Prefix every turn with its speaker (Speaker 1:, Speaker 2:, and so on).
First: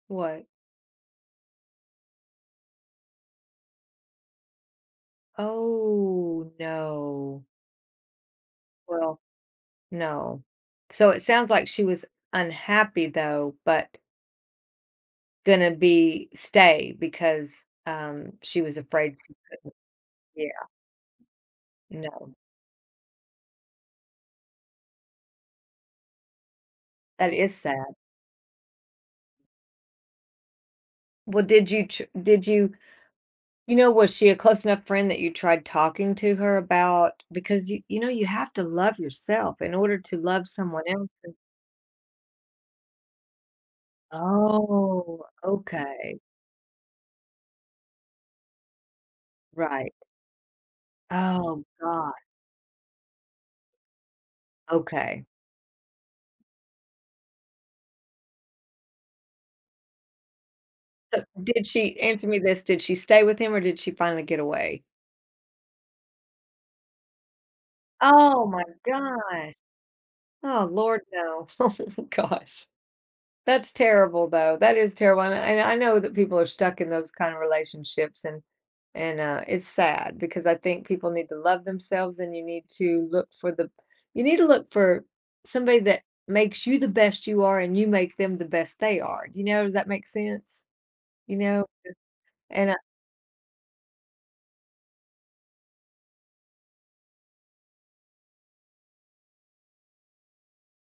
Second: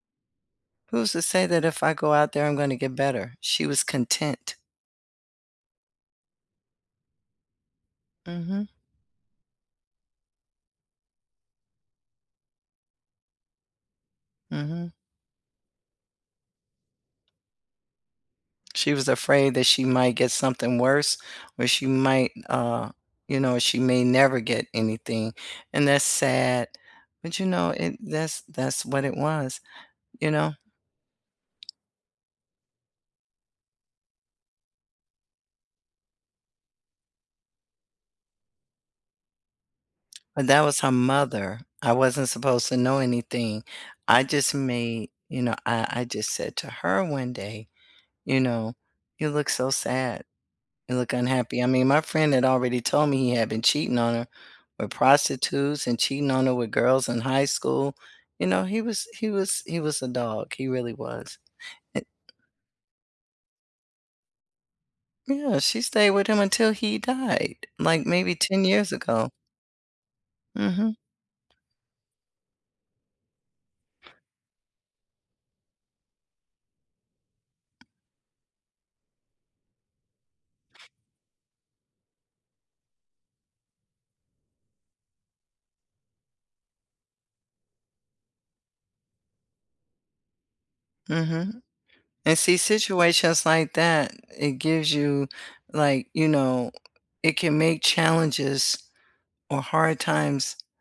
Speaker 1: What?
Speaker 2: "Who's to say that if I go out there, I'm gonna get better?" She was content.
Speaker 1: Oh, no.
Speaker 2: Mhm.
Speaker 1: Well, no. So, it sounds like she was unhappy, though, but
Speaker 2: Mhm.
Speaker 1: gonna be stay, because, um, she was
Speaker 2: She was
Speaker 1: afraid she
Speaker 2: afraid that
Speaker 1: couldn't
Speaker 2: she might get
Speaker 1: Yeah.
Speaker 2: something worse or she might
Speaker 1: No.
Speaker 2: n uh, you know, she may never get anything, and that's sad.
Speaker 1: That
Speaker 2: But, you
Speaker 1: is
Speaker 2: know,
Speaker 1: sad.
Speaker 2: and that's that's what it was, you know?
Speaker 1: Well, did you ch did you you know, was she a close enough friend that you tried talking to her about because you you know you have to love yourself in order to
Speaker 2: And
Speaker 1: love
Speaker 2: that was
Speaker 1: someone
Speaker 2: her
Speaker 1: else and
Speaker 2: mother. I wasn't supposed to know anything. I just made
Speaker 1: Oh.
Speaker 2: you know, I I
Speaker 1: Okay.
Speaker 2: just said to her one day, you know, "You look so
Speaker 1: Right.
Speaker 2: sad. You look unhappy."
Speaker 1: Oh
Speaker 2: I mean my
Speaker 1: god.
Speaker 2: friend had already told me he had been cheating on her with
Speaker 1: Okay.
Speaker 2: prostitutes and cheating on her with girls in high school, you know, he was he was he was a dog. He really
Speaker 1: Th
Speaker 2: was.
Speaker 1: Did she
Speaker 2: An
Speaker 1: answer me this: Did she stay with him or did she finally get away?
Speaker 2: Yeah, she stayed with him until he died, like, maybe
Speaker 1: Oh my
Speaker 2: 10 years ago.
Speaker 1: god! Oh
Speaker 2: Mhm.
Speaker 1: lord no. Oh, gosh. That's terrible, though. That is terrible, and I I kn I know that people are stuck in those kind of relationships, and and, uh, it's sad because I think people need to love themselves, and you need to look for the you need to look for somebody that makes you the best you are, and you make them the best they are, you know, does that make sense? You
Speaker 2: Mhm.
Speaker 1: know
Speaker 2: And
Speaker 1: [unintelligible]
Speaker 2: see
Speaker 1: and I
Speaker 2: situations like that, it gives you like, you know, it can make challenges or hard times